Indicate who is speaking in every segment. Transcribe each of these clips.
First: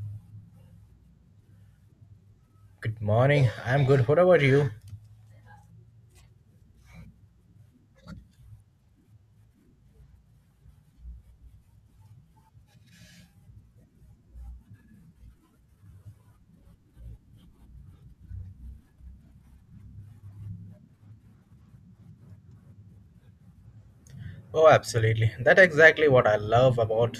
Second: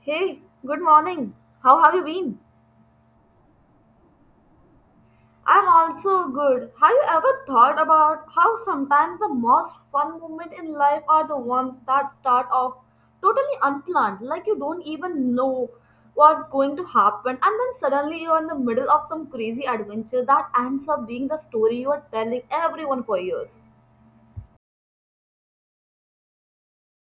Speaker 1: Hey, good morning. How have you been?
Speaker 2: Good morning. I'm good. What about you?
Speaker 1: I'm also good. Have you ever thought about how sometimes the most fun moments in life are the ones that start off totally unplanned, like you don't even know what's going to happen, and then suddenly you're in the middle of some crazy adventure that ends up being the story you are telling everyone for years?
Speaker 2: Oh, absolutely. That's exactly what I love about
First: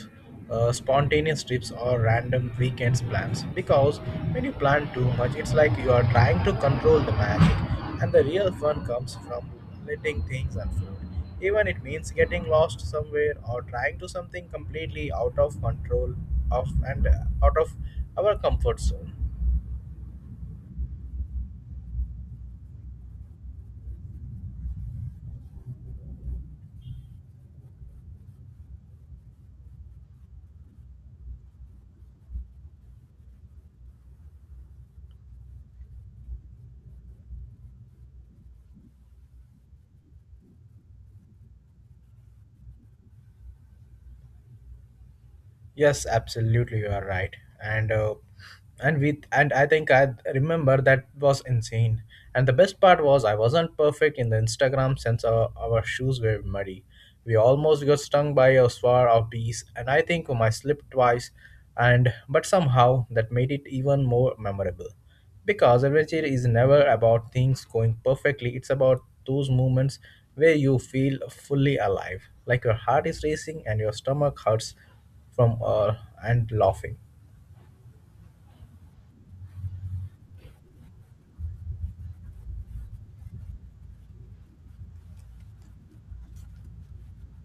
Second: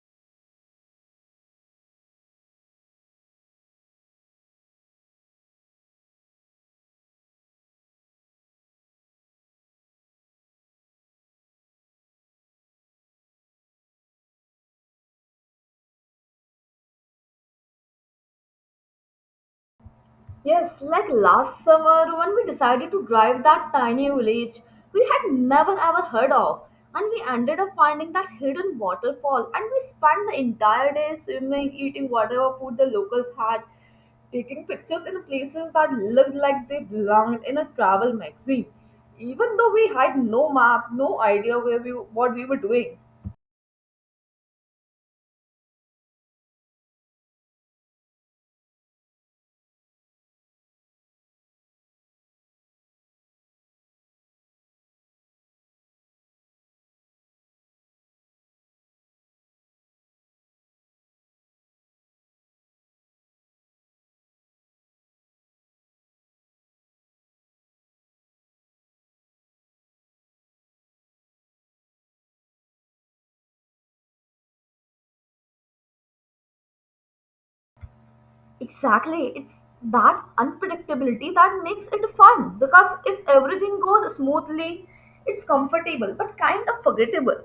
Speaker 2: spontaneous trips or random weekends plans. Because when you plan too much, it's like you are trying to control the magic, and the real fun comes from letting things unfold. Even it means getting lost somewhere or trying to something completely out of control of and out of our comfort zone.
Speaker 1: Yes, like last summer when we decided to drive that tiny village we had never ever heard of, and we ended up finding that hidden waterfall, and we spent the entire day swimming, eating whatever food the locals had, taking pictures in places that looked like they belonged in a travel magazine, even though we had no map, no idea where we what we were doing.
Speaker 2: Yes, absolutely, you are right. And and we and I think I remember that was insane. And the best part was I wasn't perfect in the Instagram since our shoes were muddy. We almost got stung by a swarm of bees, and I think I slipped twice. And but somehow that made it even more memorable, because adventure is never about things going perfectly. It's about those moments where you feel fully alive, like your heart is racing and your stomach hurts from and laughing
Speaker 1: Exactly. It's that unpredictability that makes it fun because if everything goes smoothly, it's comfortable but kind of forgettable.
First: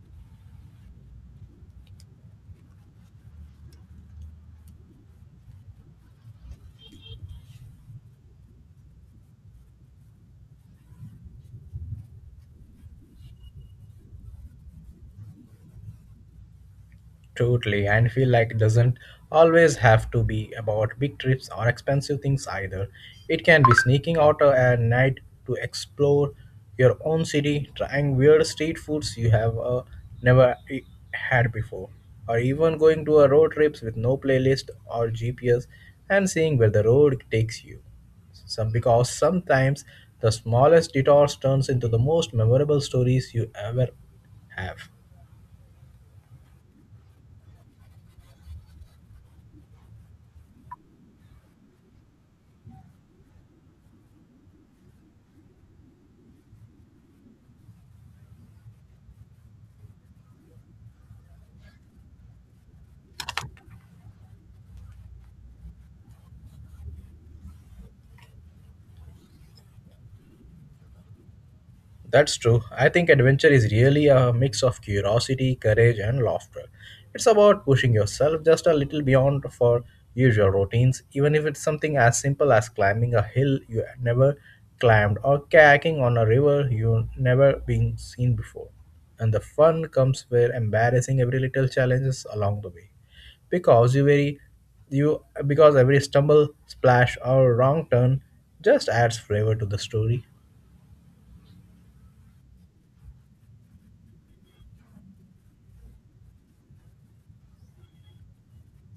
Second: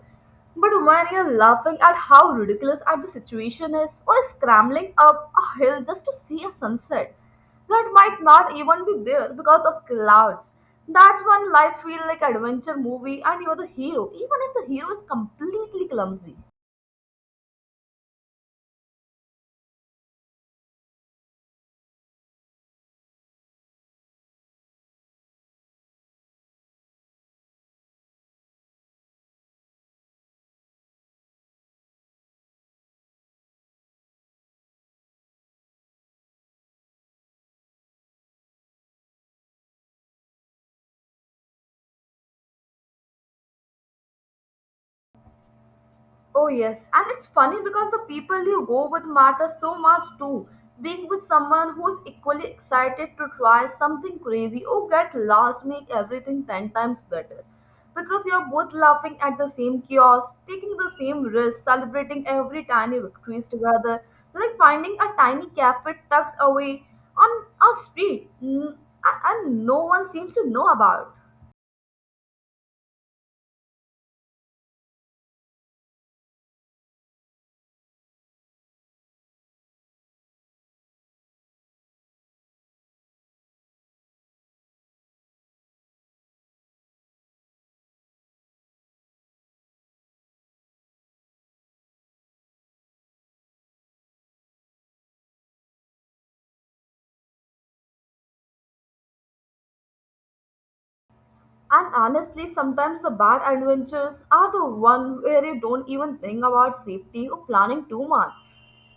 Speaker 1: But when you're laughing at how ridiculous at the situation is or scrambling up a hill just to see a sunset that might not even be there because of clouds, that's when life feels like adventure movie and you're the hero even if the hero is completely clumsy.
Speaker 2: totally and feel like doesn't always have to be about big trips or expensive things either. It can be sneaking out at night to explore your own city trying weird street foods you have never e- had before, or even going to a road trips with no playlist or gps and seeing where the road takes you some because sometimes the smallest detours turns into the most memorable stories you ever have.
Speaker 1: Oh yes, and it's funny because the people you go with matter so much too. Being with someone who's equally excited to try something crazy or get lost make everything 10 times better. Because you're both laughing at the same chaos, taking the same risk, celebrating every tiny victories together, like finding a tiny cafe tucked away on a street and no one seems to know about.
Speaker 2: That's true. I think adventure is really a mix of curiosity, courage, and laughter. It's about pushing yourself just a little beyond for usual routines, even if it's something as simple as climbing a hill you had never climbed or kayaking on a river you've never been seen before. And the fun comes where embarrassing every little challenges along the way. Because you because every stumble, splash, or wrong turn just adds flavor to the story.
Speaker 1: And honestly, sometimes the bad adventures are the one where you don't even think about safety or planning too much.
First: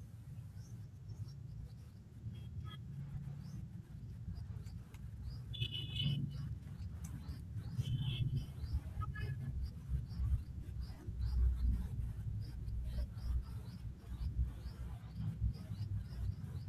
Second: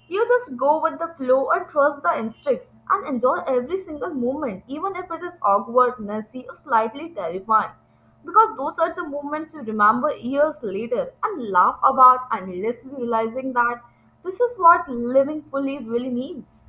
Speaker 1: You just go with the flow and trust the instincts and enjoy every single moment, even if it is awkward, messy, or slightly terrifying. Because those are the moments you remember years later and laugh about, endlessly realizing that this is what living fully really means.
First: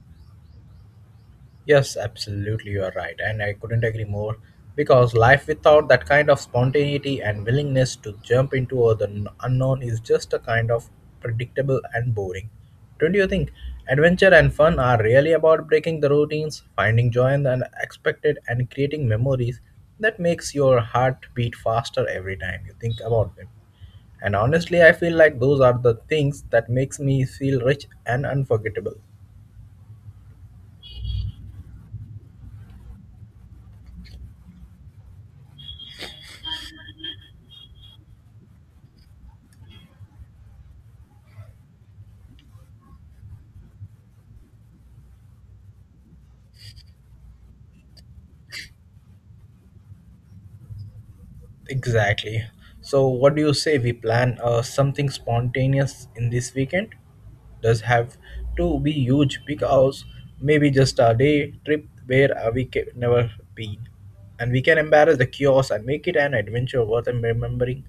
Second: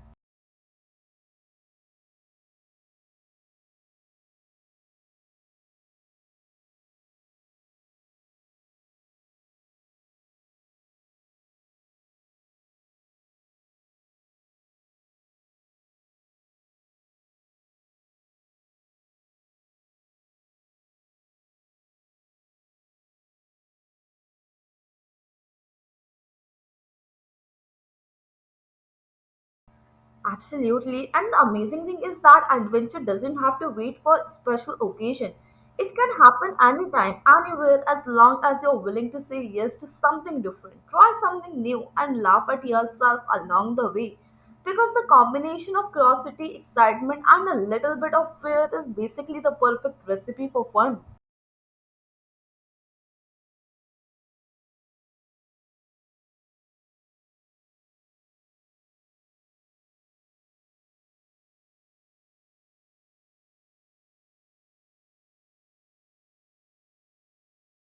Speaker 2: Yes, absolutely, you are right, and I couldn't agree more. Because life without that kind of spontaneity and willingness to jump into the unknown is just a kind of predictable and boring. Don't you think? Adventure and fun are really about breaking the routines, finding joy in the unexpected, and creating memories that makes your heart beat faster every time you think about them. And honestly, I feel like those are the things that makes me feel rich and unforgettable.
Speaker 1: Absolutely. And the amazing thing is that adventure doesn't have to wait for special occasion. It can happen anytime, anywhere, as long as you're willing to say yes to something different. Try something new and laugh at yourself along the way. Because the combination of curiosity, excitement, and a little bit of fear is basically the perfect recipe for fun.
Speaker 2: Exactly. So, what do you say we plan something spontaneous in this weekend? Does have to be huge because maybe just a day trip where we can never been, and we can embarrass the chaos and make it an adventure worth remembering.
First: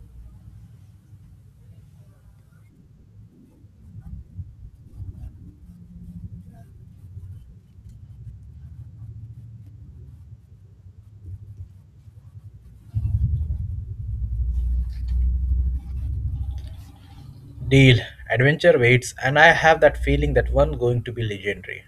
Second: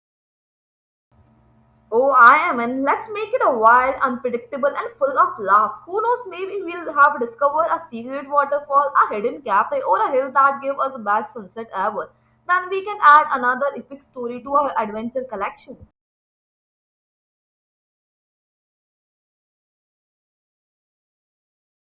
Speaker 1: Oh, I am, and let's make it a wild, unpredictable, and full of love. Who knows, maybe we'll have discovered a secret waterfall, a hidden cafe, or a hill that gave us the best sunset ever. Then we can add another epic story to our adventure collection.
Speaker 2: Deal. Adventure waits, and I have that feeling that one going to be legendary.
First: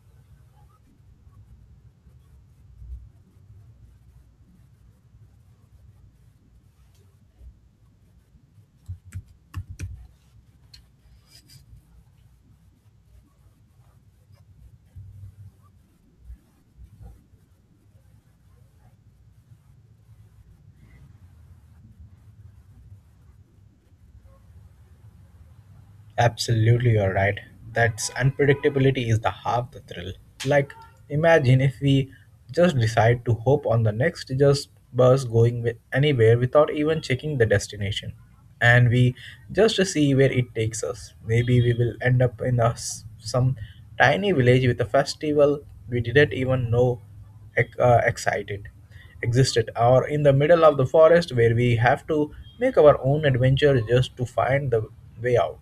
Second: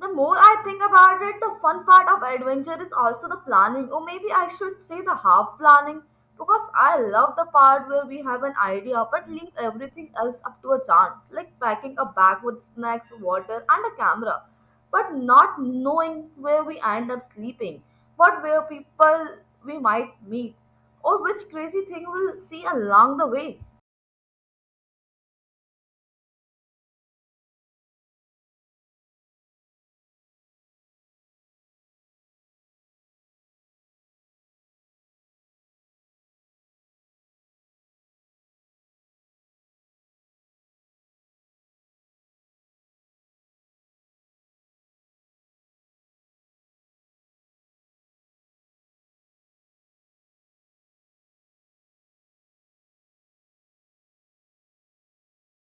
Speaker 1: The more I think about it, the fun part of adventure is also the planning, or maybe I should say the half planning, because I love the part where we have an idea but leave everything else up to a chance, like packing a bag with snacks, water, and a camera, but not knowing where we end up sleeping, what where people we might meet, or which crazy thing we'll see along the way.
Speaker 2: Absolutely, you're right. That's unpredictability is the half the thrill. Like, imagine if we just decide to hop on the next just bus going with anywhere without even checking the destination, and we just see where it takes us. Maybe we will end up in a, some tiny village with a festival we didn't even know excited existed, or in the middle of the forest where we have to make our own adventure just to find the way out.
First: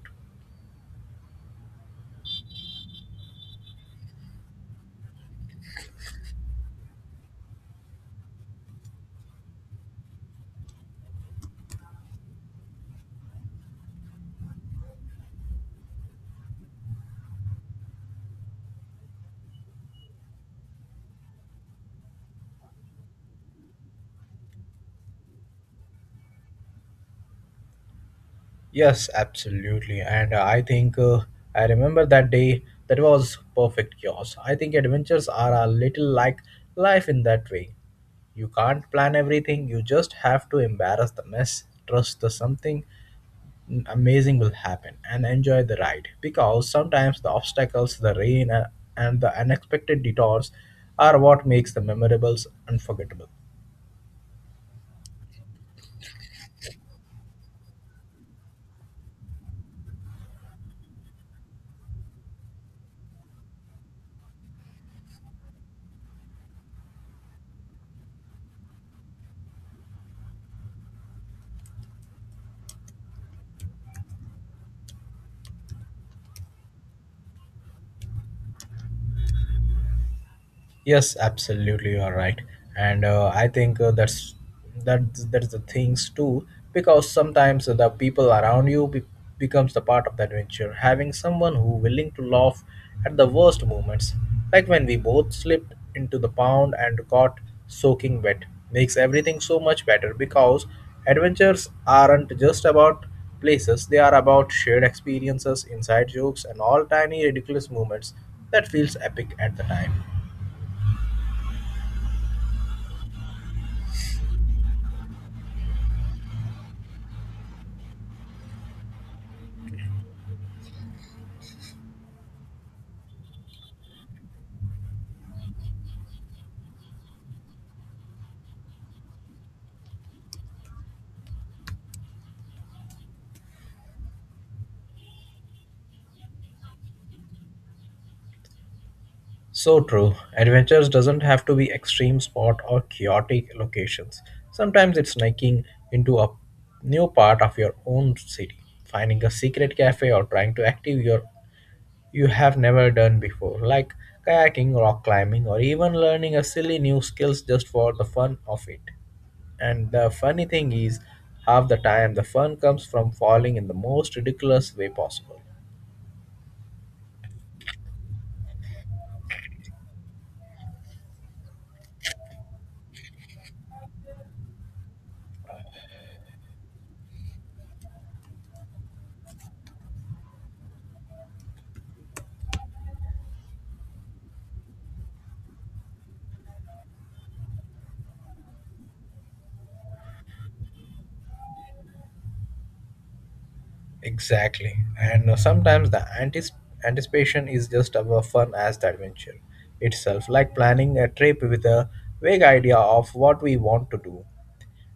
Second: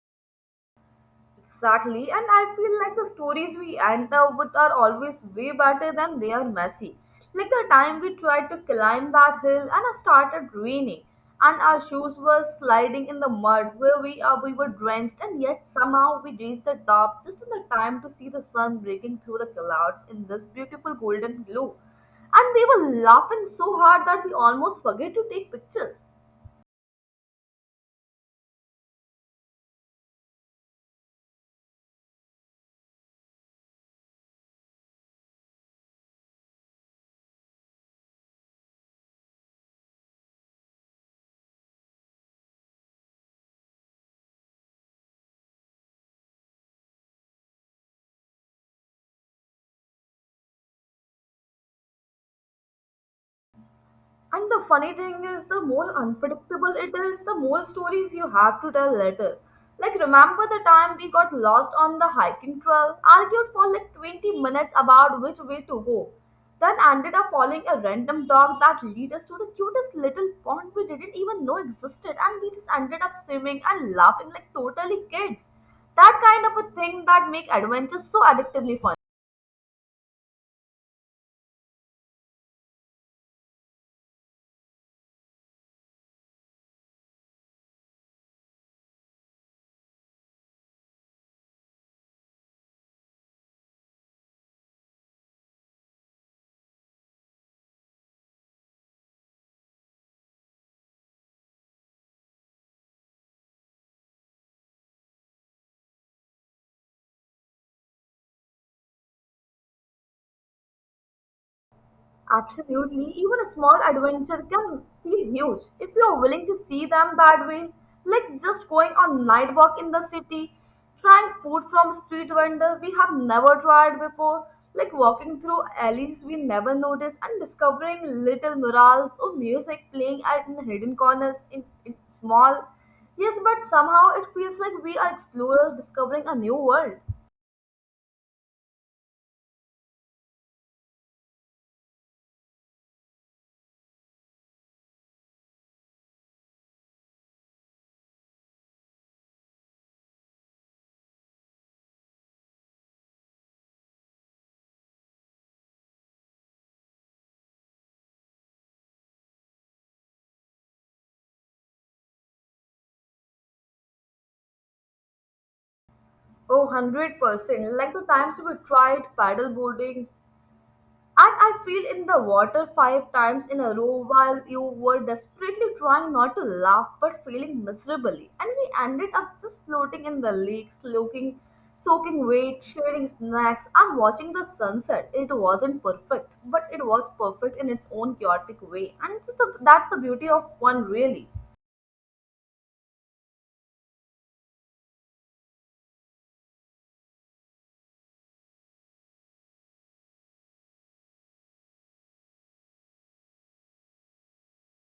Speaker 1: Exactly, and I feel like the stories we end up with are always way better than they are messy. Like the time we tried to climb that hill and it started raining, and our shoes were sliding in the mud where we are, we were drenched, and yet somehow we reached the top just in the time to see the sun breaking through the clouds in this beautiful golden glow. And we were laughing so hard that we almost forget to take pictures.
Speaker 2: Yes, absolutely. And I think I remember that day that was perfect chaos. I think adventures are a little like life in that way. You can't plan everything, you just have to embarrass the mess, trust that something amazing will happen, and enjoy the ride. Because sometimes the obstacles, the rain, and the unexpected detours are what makes the memorables unforgettable.
Speaker 1: And the funny thing is, the more unpredictable it is, the more stories you have to tell later. Like, remember the time we got lost on the hiking trail, argued for like 20 minutes about which way to go, then ended up following a random dog that lead us to the cutest little pond we didn't even know existed, and we just ended up swimming and laughing like totally kids. That kind of a thing that make adventures so addictively fun.
Speaker 2: Yes, absolutely, you are right, and I think that that's the things too, because sometimes the people around you becomes the part of the adventure. Having someone who willing to laugh at the worst moments, like when we both slipped into the pond and got soaking wet, makes everything so much better. Because adventures aren't just about places; they are about shared experiences, inside jokes, and all tiny ridiculous moments that feels epic at the time.
Speaker 1: Absolutely, even a small adventure can feel huge if you are willing to see them that way. Like just going on night walk in the city, trying food from street vendor we have never tried before, like walking through alleys we never noticed and discovering little murals or music playing at in hidden corners in small. Yes, but somehow it feels like we are explorers discovering a new world.
Speaker 2: So true. Adventures doesn't have to be extreme sport or chaotic locations. Sometimes it's sneaking into a new part of your own city, finding a secret cafe or trying to active your you have never done before, like kayaking, rock climbing, or even learning a silly new skills just for the fun of it. And the funny thing is, half the time the fun comes from falling in the most ridiculous way possible.
Speaker 1: Oh, 100%. Like the times we tried paddle boarding. And I feel in the water 5 times in a row while you were desperately trying not to laugh but feeling miserably. And we ended up just floating in the lake, soaking wet, sharing snacks, and watching the sunset. It wasn't perfect, but it was perfect in its own chaotic way. And that's the beauty of one, really.
Speaker 2: Exactly. And sometimes the anticipation is just our fun as the adventure itself, like planning a trip with a vague idea of what we want to do,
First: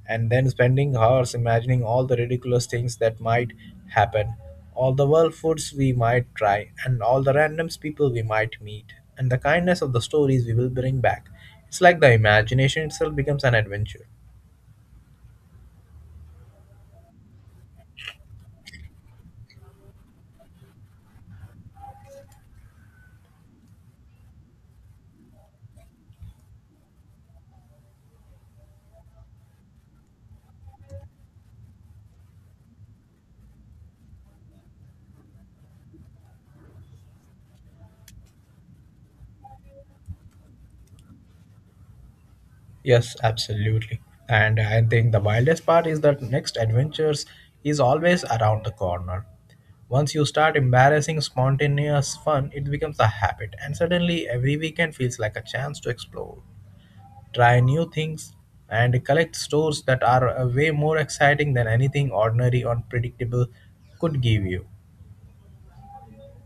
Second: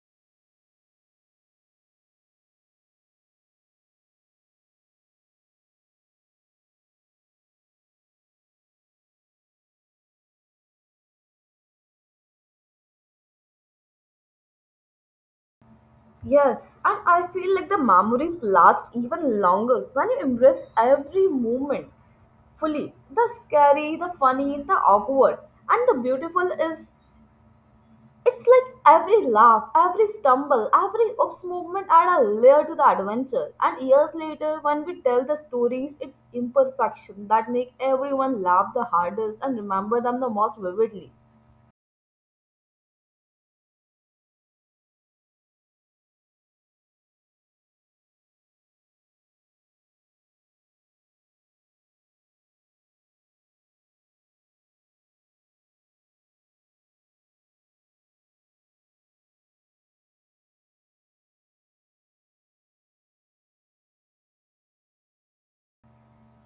Speaker 2: and then spending hours imagining all the ridiculous things that might happen, all the world foods we might try, and all the randoms people we might meet, and the kindness of the stories we will bring back. It's like the imagination itself becomes an adventure.
Speaker 1: Yes, and I feel like the memories last even longer when you embrace every moment fully. The scary, the funny, the awkward, and the beautiful is it's like every laugh, every stumble, every oops movement add a layer to the adventure. And years later, when we tell the stories, it's imperfection that make everyone laugh the hardest and remember them the most vividly.
Speaker 2: Yes, absolutely. And I think the wildest part is that next adventures is always around the corner. Once you start embarrassing spontaneous fun, it becomes a habit, and suddenly every weekend feels like a chance to explore, try new things, and collect stores that are way more exciting than anything ordinary or predictable could give you.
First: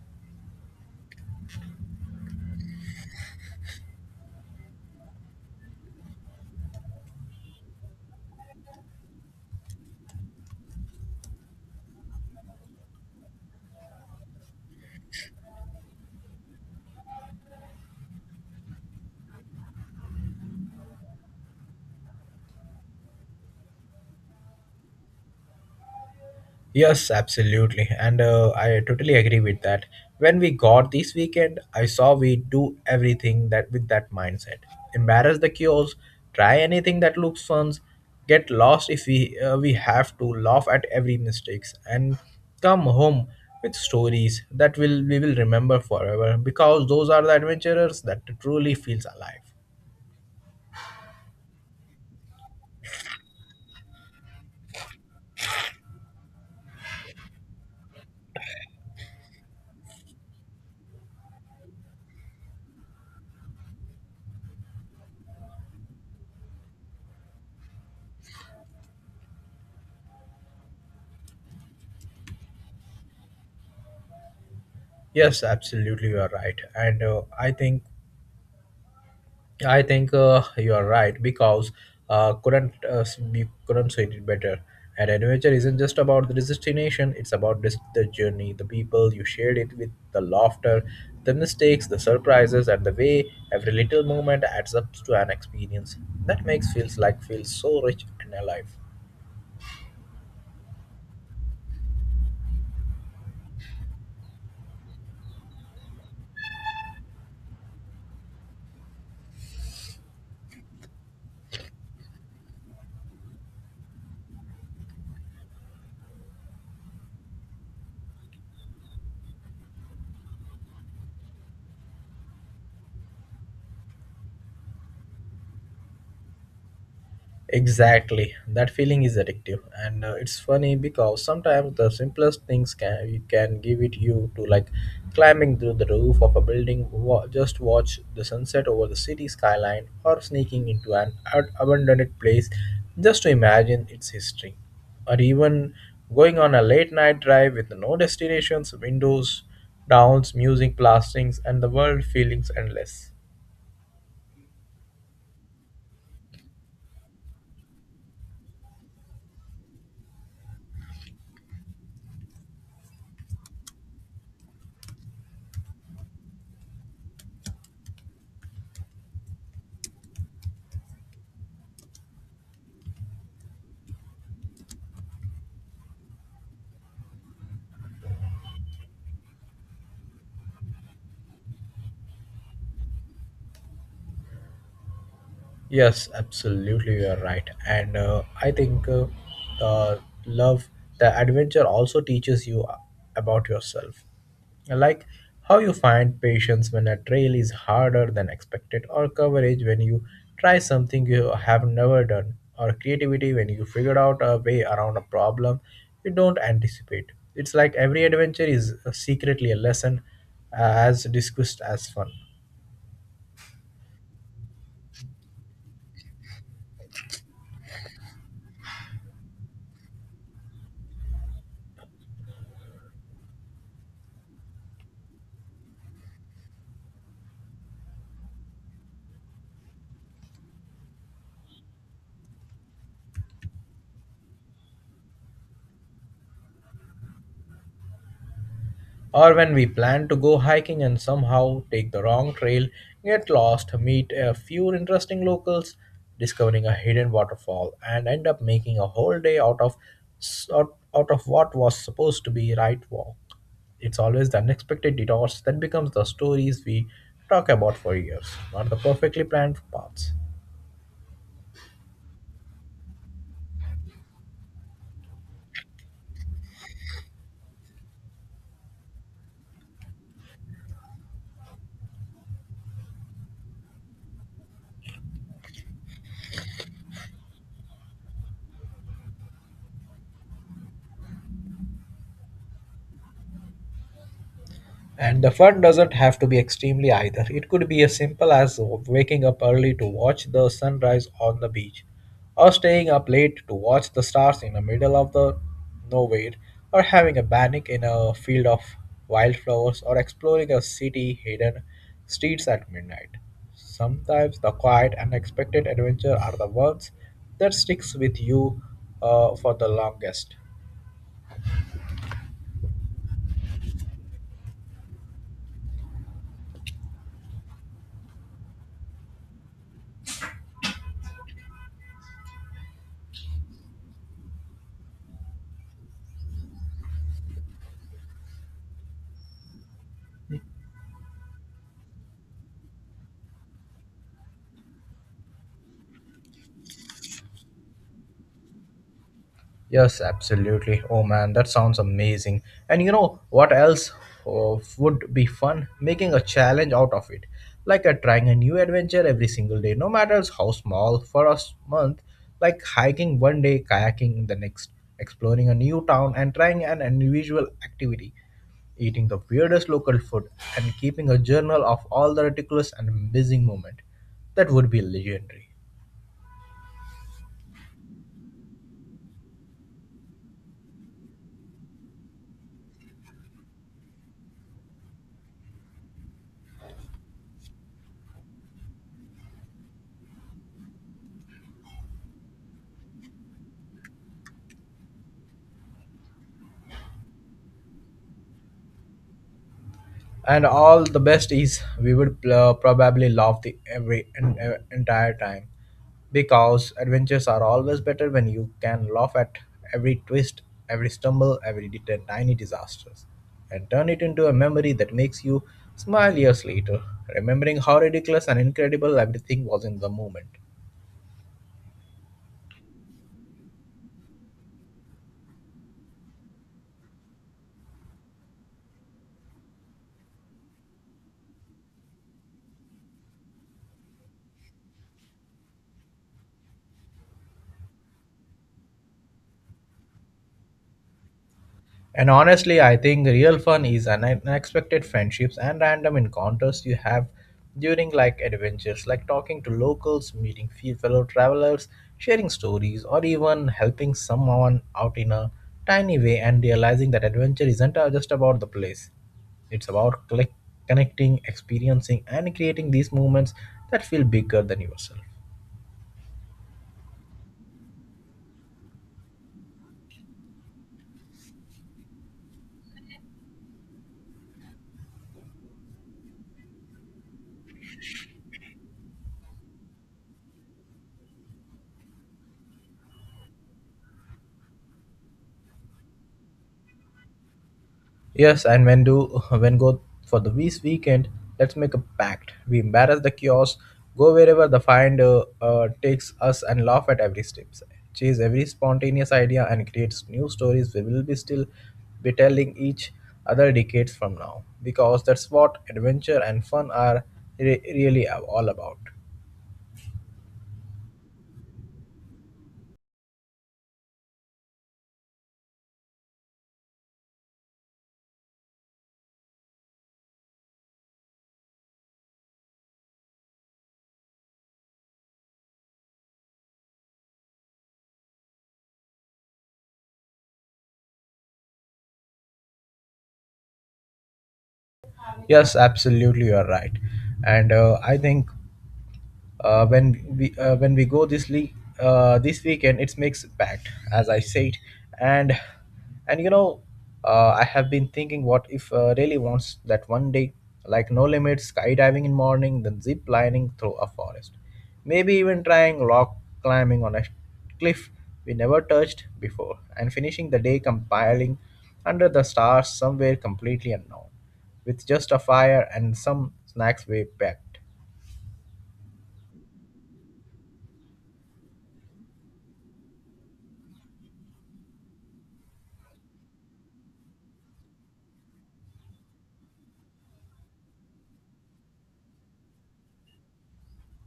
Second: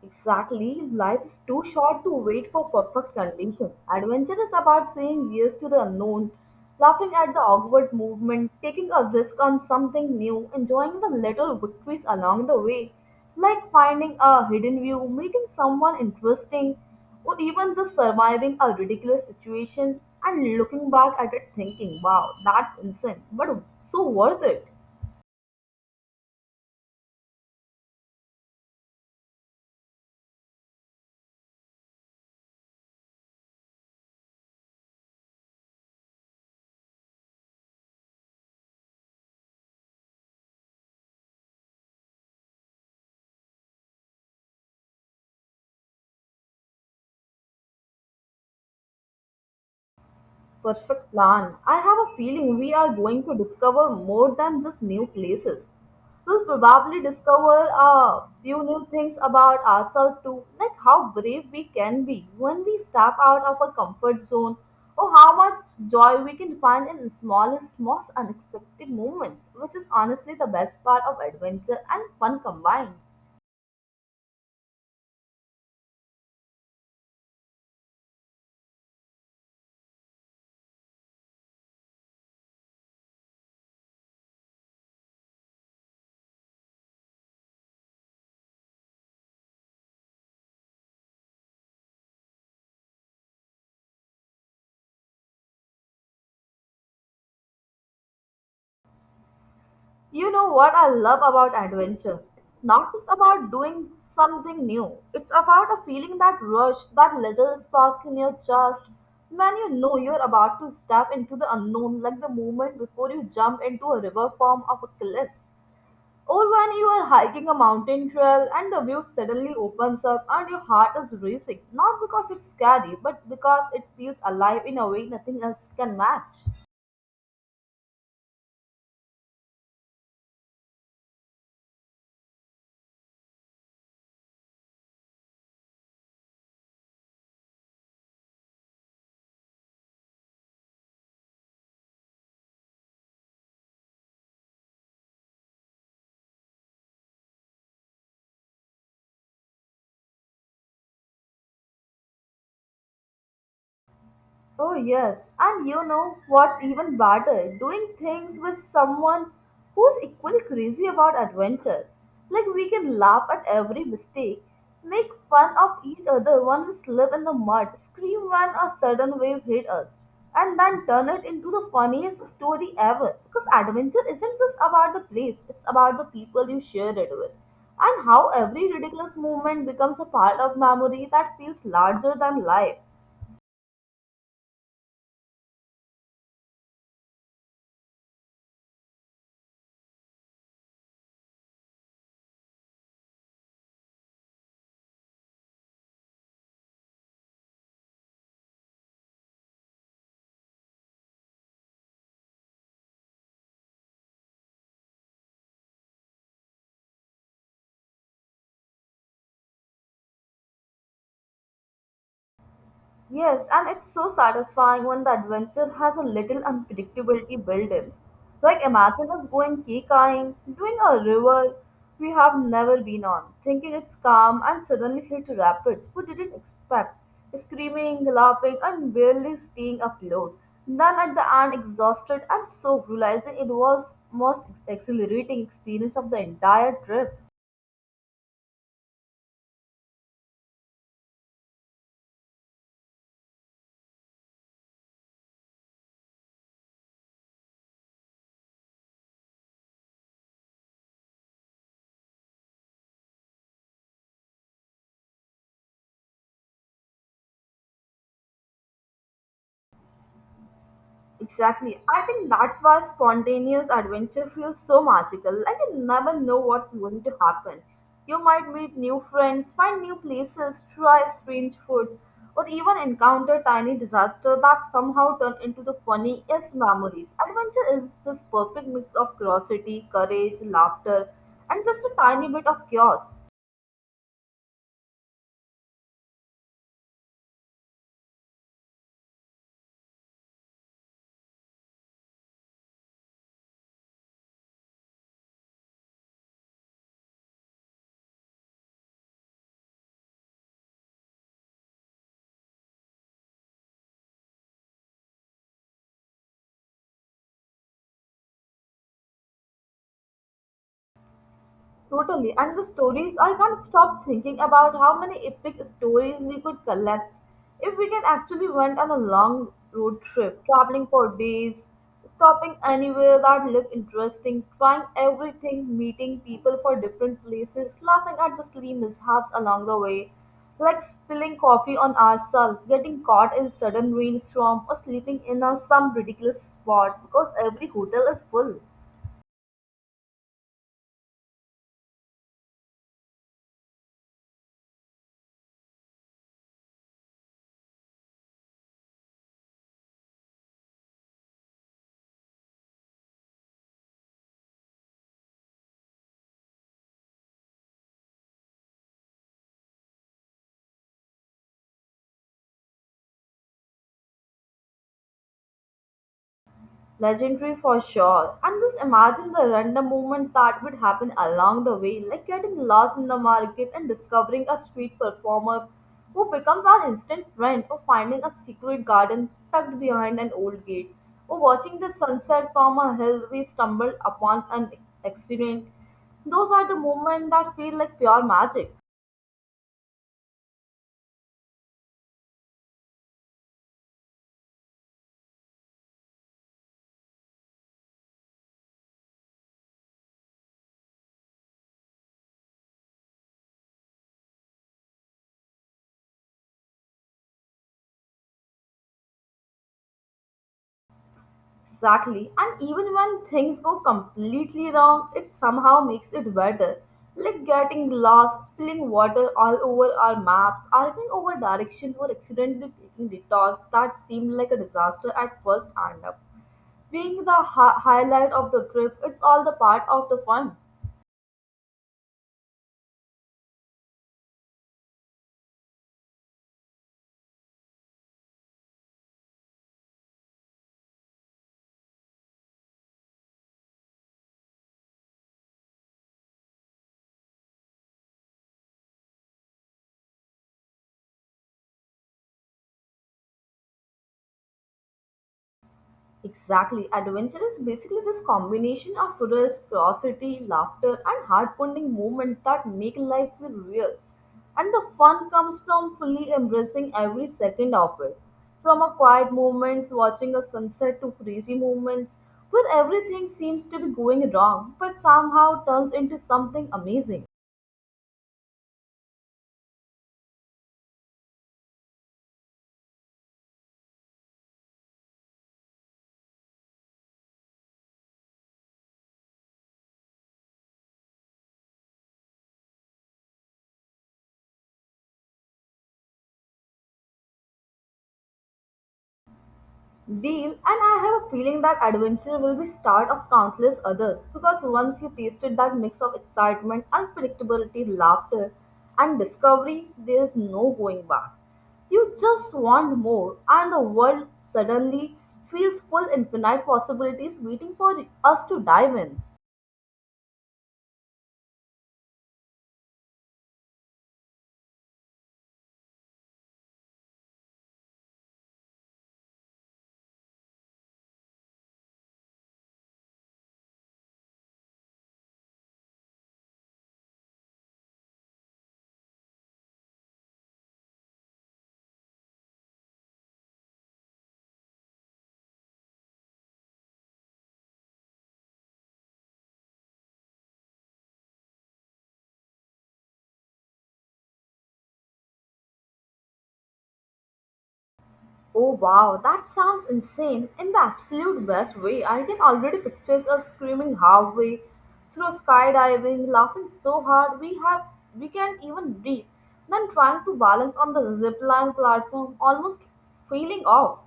Speaker 1: Exactly, life is too short to wait for perfect condition. Adventure is about saying yes to the unknown, laughing at the awkward movement, taking a risk on something new, enjoying the little victories along the way, like finding a hidden view, meeting someone interesting, or even just surviving a ridiculous situation and looking back at it thinking, wow, that's insane, but so worth it.
Speaker 2: Yes, absolutely. And I totally agree with that. When we got this weekend, I saw we do everything that with that mindset. Embarrass the cures, try anything that looks fun, get lost if we have to, laugh at every mistakes and come home with stories that will we will remember forever because those are the adventurers that truly feels alive.
Speaker 1: Perfect plan. I have a feeling we are going to discover more than just new places. We'll probably discover a few new things about ourselves too, like how brave we can be when we step out of our comfort zone, or how much joy we can find in the smallest, most unexpected moments, which is honestly the best part of adventure and fun combined.
Speaker 2: Yes, absolutely, you are right. And I think you are right because couldn't we couldn't say it better. And adventure isn't just about the destination; it's about this, the journey, the people you shared it with, the laughter, the mistakes, the surprises, and the way every little moment adds up to an experience that makes feels like feels so rich and alive.
Speaker 1: You know what I love about adventure? It's not just about doing something new. It's about a feeling that rush, that little spark in your chest when you know you're about to step into the unknown, like the moment before you jump into a river form of a cliff. Or when you are hiking a mountain trail and the view suddenly opens up and your heart is racing, not because it's scary, but because it feels alive in a way nothing else can match.
Speaker 2: Exactly. That feeling is addictive, and it's funny because sometimes the simplest things can you can give it you to like climbing through the roof of a building, just watch the sunset over the city skyline, or sneaking into an abandoned place just to imagine its history, or even going on a late night drive with no destinations, windows, downs, music blastings, and the world feelings endless.
Speaker 1: Oh, yes. And you know what's even better? Doing things with someone who's equally crazy about adventure. Like, we can laugh at every mistake, make fun of each other when we slip in the mud, scream when a sudden wave hit us, and then turn it into the funniest story ever. Because adventure isn't just about the place, it's about the people you share it with. And how every ridiculous moment becomes a part of memory that feels larger than life.
Speaker 2: Yes, absolutely, you are right. And I think the love, the adventure also teaches you about yourself. Like how you find patience when a trail is harder than expected, or courage when you try something you have never done, or creativity when you figure out a way around a problem you don't anticipate. It's like every adventure is secretly a lesson as discussed as fun.
Speaker 1: Yes, and it's so satisfying when the adventure has a little unpredictability built in. Like imagine us going key kayaking, doing a river we have never been on, thinking it's calm and suddenly hit rapids we didn't expect, screaming, laughing, and barely staying afloat. Then at the end, exhausted and soaked, realizing it was most exhilarating experience of the entire trip.
Speaker 2: Or when we plan to go hiking and somehow take the wrong trail, get lost, meet a few interesting locals, discovering a hidden waterfall, and end up making a whole day out of out of what was supposed to be right walk. It's always the unexpected detours that becomes the stories we talk about for years, not the perfectly planned paths.
Speaker 1: Exactly. I think that's why spontaneous adventure feels so magical. Like you never know what's going to happen. You might meet new friends, find new places, try strange foods, or even encounter tiny disaster that somehow turn into the funniest memories. Adventure is this perfect mix of curiosity, courage, laughter, and just a tiny bit of chaos.
Speaker 2: And the fun doesn't have to be extremely either. It could be as simple as waking up early to watch the sunrise on the beach, or staying up late to watch the stars in the middle of the nowhere, or having a picnic in a field of wildflowers, or exploring a city hidden streets at midnight. Sometimes the quiet, unexpected adventure are the ones that sticks with you for the longest.
Speaker 1: Totally. And the stories, I can't stop thinking about how many epic stories we could collect if we can actually went on a long road trip, traveling for days, stopping anywhere that looked interesting, trying everything, meeting people for different places, laughing at the silly mishaps along the way, like spilling coffee on ourselves, getting caught in sudden rainstorm, or sleeping in a, some ridiculous spot because every hotel is full.
Speaker 2: Yes, absolutely. Oh man, that sounds amazing. And you know what else would be fun? Making a challenge out of it. Like trying a new adventure every single day, no matter how small, for a month. Like hiking one day, kayaking the next, exploring a new town, and trying an unusual activity. Eating the weirdest local food, and keeping a journal of all the ridiculous and amazing moments. That would be legendary.
Speaker 1: Legendary for sure. And just imagine the random movements that would happen along the way, like getting lost in the market and discovering a street performer who becomes our instant friend, or finding a secret garden tucked behind an old gate, or watching the sunset from a hill we stumbled upon an accident. Those are the moments that feel like pure magic.
Speaker 2: And all the best is we would probably laugh the entire time because adventures are always better when you can laugh at every twist, every stumble, every tiny disasters, and turn it into a memory that makes you smile years later remembering how ridiculous and incredible everything was in the moment.
Speaker 1: Exactly. And even when things go completely wrong, it somehow makes it better. Like getting lost, spilling water all over our maps, arguing over direction, or accidentally taking detours that seemed like a disaster at first end up. Being the highlight of the trip, it's all the part of the fun.
Speaker 2: And honestly, I think real fun is an unexpected friendships and random encounters you have during like adventures, like talking to locals, meeting fellow travelers, sharing stories, or even helping someone out in a tiny way and realizing that adventure isn't just about the place. It's about connecting, experiencing, and creating these moments that feel bigger than yourself.
Speaker 1: Exactly. Adventure is basically this combination of risk, curiosity, laughter, and heart-pounding moments that make life feel real. And the fun comes from fully embracing every second of it. From a quiet moments, watching a sunset to crazy moments where everything seems to be going wrong but somehow turns into something amazing.
Speaker 2: Yes, and when do when go for the this weekend, let's make a pact. We embarrass the kiosk, go wherever the find takes us, and laugh at every step. Chase every spontaneous idea and creates new stories. We will be still be telling each other decades from now because that's what adventure and fun are really all about.
Speaker 1: Deal, and I have a feeling that adventure will be start of countless others because once you tasted that mix of excitement, unpredictability, laughter, and discovery, there is no going back. You just want more, and the world suddenly feels full infinite possibilities waiting for us to dive in.
Speaker 2: Yes, absolutely, you are right, and I think. When we go this league this weekend it makes packed as I said and and I have been thinking what if really wants that one day, like no limits skydiving in morning, then zip lining through a forest, maybe even trying rock climbing on a cliff we never touched before, and finishing the day compiling under the stars somewhere completely unknown with just a fire and some snacks we packed.
Speaker 1: Oh wow, that sounds insane in the absolute best way. I can already picture us screaming halfway through skydiving, laughing so hard we can't even breathe, then trying to balance on the zipline platform, almost feeling off,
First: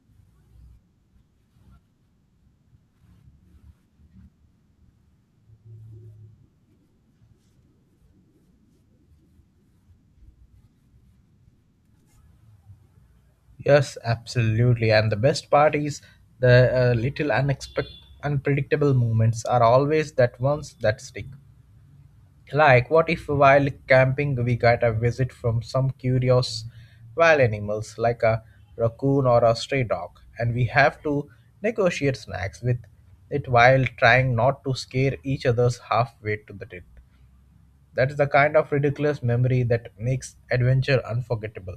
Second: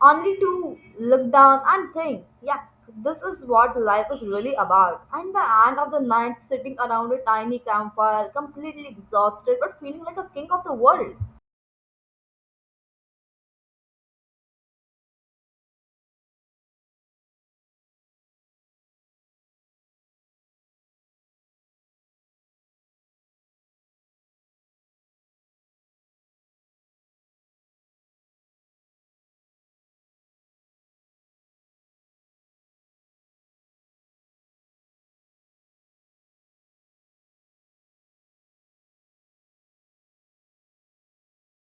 Speaker 1: only to look down and think, yeah, this is what life is really about. And the end of the night, sitting around a tiny campfire, completely exhausted but feeling like a king of the world.
Speaker 2: Yes, absolutely. And the best part is the little unexpected, unpredictable moments are always that ones that stick. Like, what if while camping we got a visit from some curious wild animals like a raccoon or a stray dog, and we have to negotiate snacks with it while trying not to scare each other's halfway to the trip. That is the kind of ridiculous memory that makes adventure unforgettable.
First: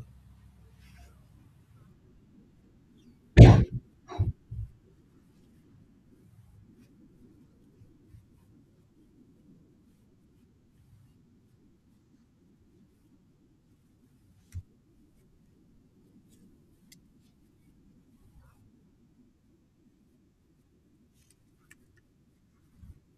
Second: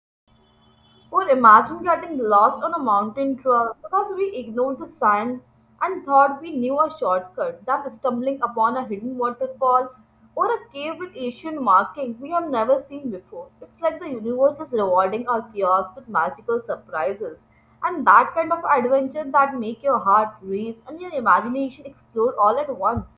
Speaker 1: Or imagine getting lost on a mountain trail because we ignored the sign and thought we knew a shortcut, then stumbling upon a hidden waterfall or a cave with ancient markings we have never seen before. It's like the universe is rewarding our chaos with magical surprises. And that kind of adventure that make your heart race and your imagination explode all at once.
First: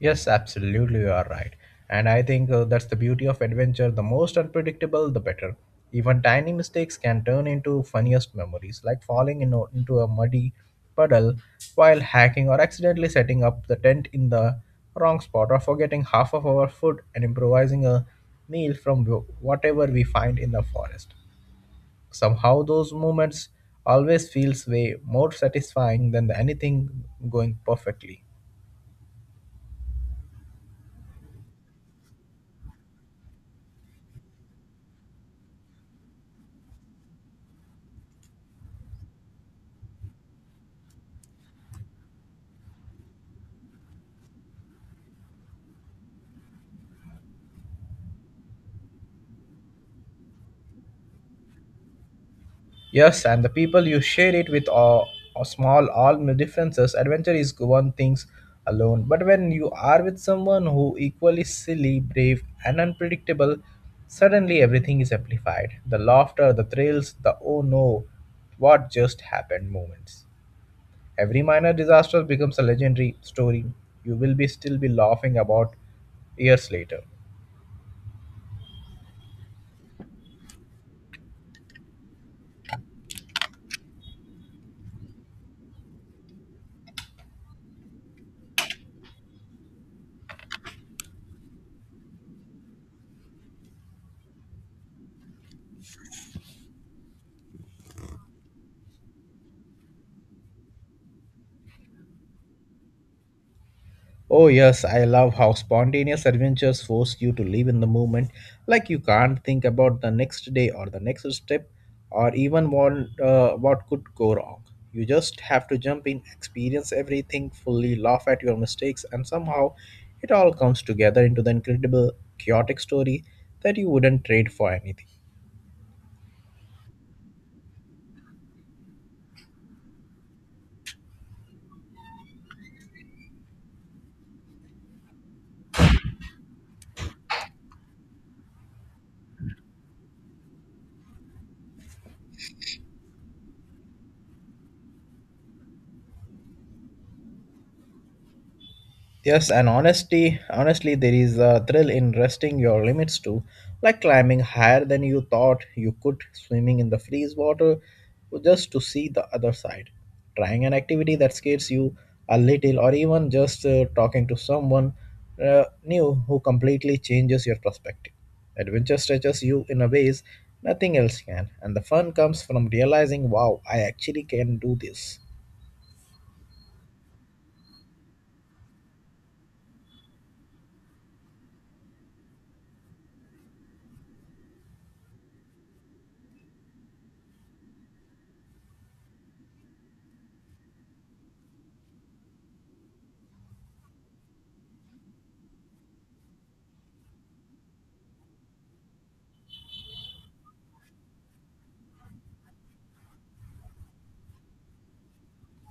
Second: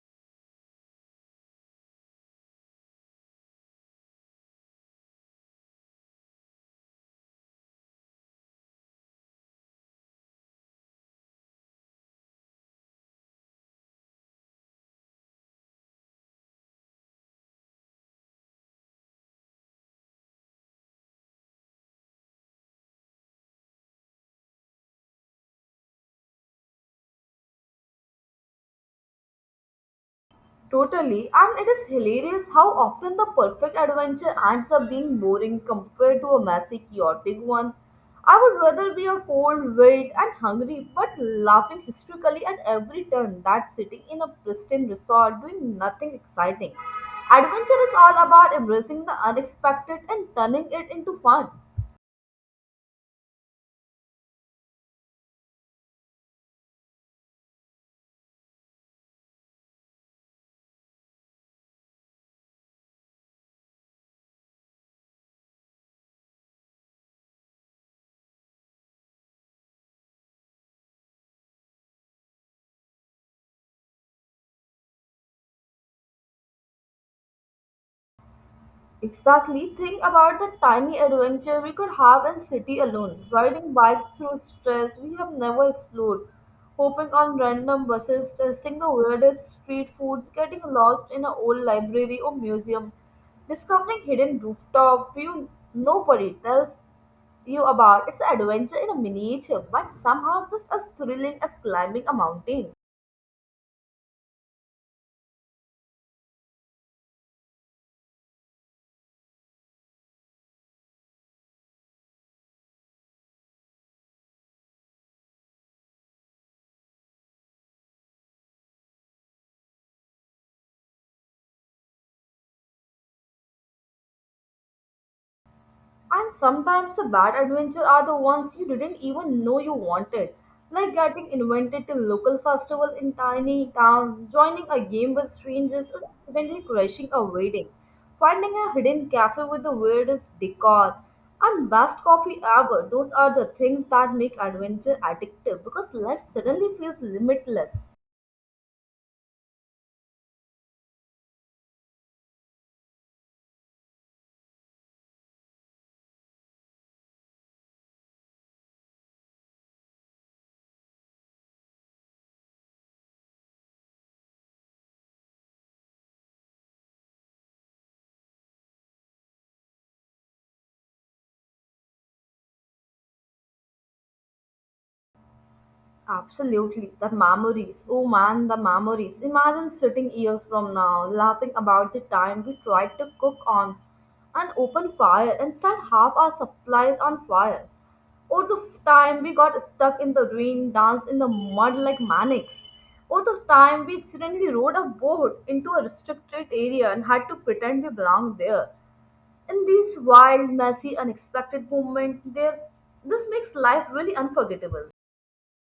Speaker 2: Yes, absolutely, you are right. And I think that's the beauty of adventure. The most unpredictable, the better. Even tiny mistakes can turn into funniest memories, like falling in, into a muddy puddle while hacking, or accidentally setting up the tent in the wrong spot, or forgetting half of our food and improvising a meal from whatever we find in the forest. Somehow those moments always feels way more satisfying than the anything going perfectly.
Speaker 1: Totally, and it is hilarious how often the perfect adventure ends up being boring compared to a messy, chaotic one. I would rather be a cold, wet, and hungry, but laughing hysterically at every turn than sitting in a pristine resort doing nothing exciting. Adventure is all about embracing the unexpected and turning it into fun.
Speaker 2: Yes, and the people you share it with are small, all differences. Adventure is one things alone, but when you are with someone who equally silly, brave, and unpredictable, suddenly everything is amplified. The laughter, the thrills, the oh no, what just happened moments. Every minor disaster becomes a legendary story you will be still be laughing about years later.
Speaker 1: Exactly. Think about the tiny adventure we could have in city alone. Riding bikes through stress we have never explored. Hopping on random buses, testing the weirdest street foods, getting lost in an old library or museum, discovering hidden rooftop view nobody tells you about. It's an adventure in a miniature, but somehow just as thrilling as climbing a mountain.
Speaker 2: Oh, yes, I love how spontaneous adventures force you to live in the moment. Like you can't think about the next day or the next step or even what could go wrong. You just have to jump in, experience everything fully, laugh at your mistakes, and somehow it all comes together into the incredible, chaotic story that you wouldn't trade for anything.
Speaker 1: And sometimes the bad adventure are the ones you didn't even know you wanted, like getting invited to local festival in tiny town, joining a game with strangers, or accidentally crashing a wedding, finding a hidden cafe with the weirdest decor, and best coffee ever. Those are the things that make adventure addictive because life suddenly feels limitless.
Speaker 2: Yes, and honestly, there is a thrill in resting your limits too, like climbing higher than you thought you could, swimming in the freeze water just to see the other side, trying an activity that scares you a little, or even just talking to someone new who completely changes your perspective. Adventure stretches you in a ways nothing else can, and the fun comes from realizing, wow, I actually can do this.
Speaker 1: Absolutely, the memories. Oh man, the memories. Imagine sitting years from now, laughing about the time we tried to cook on an open fire and set half our supplies on fire. Or the time we got stuck in the rain, danced in the mud like maniacs. Or the time we accidentally rode a boat into a restricted area and had to pretend we belonged there. In these wild, messy, unexpected moments, there this makes life really unforgettable.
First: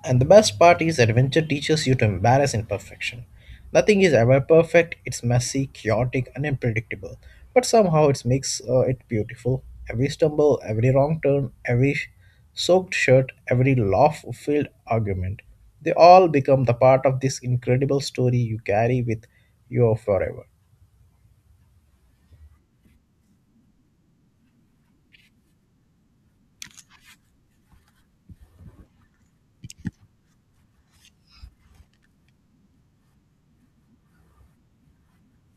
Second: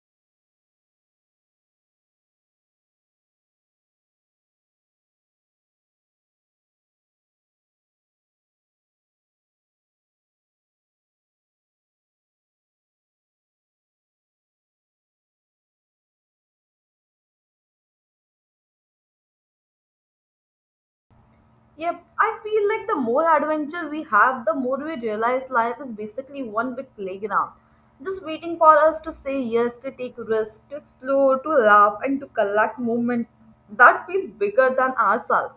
Speaker 2: And the best part is adventure teaches you to embrace imperfection. Nothing is ever perfect, it's messy, chaotic, and unpredictable. But somehow it makes it beautiful. Every stumble, every wrong turn, every soaked shirt, every laugh filled argument, they all become the part of this incredible story you carry with you forever.
Speaker 1: Yep, I feel like the more adventure we have, the more we realize life is basically one big playground. Just waiting for us to say yes, to take risks, to explore, to laugh, and to collect moments that feel bigger than ourselves.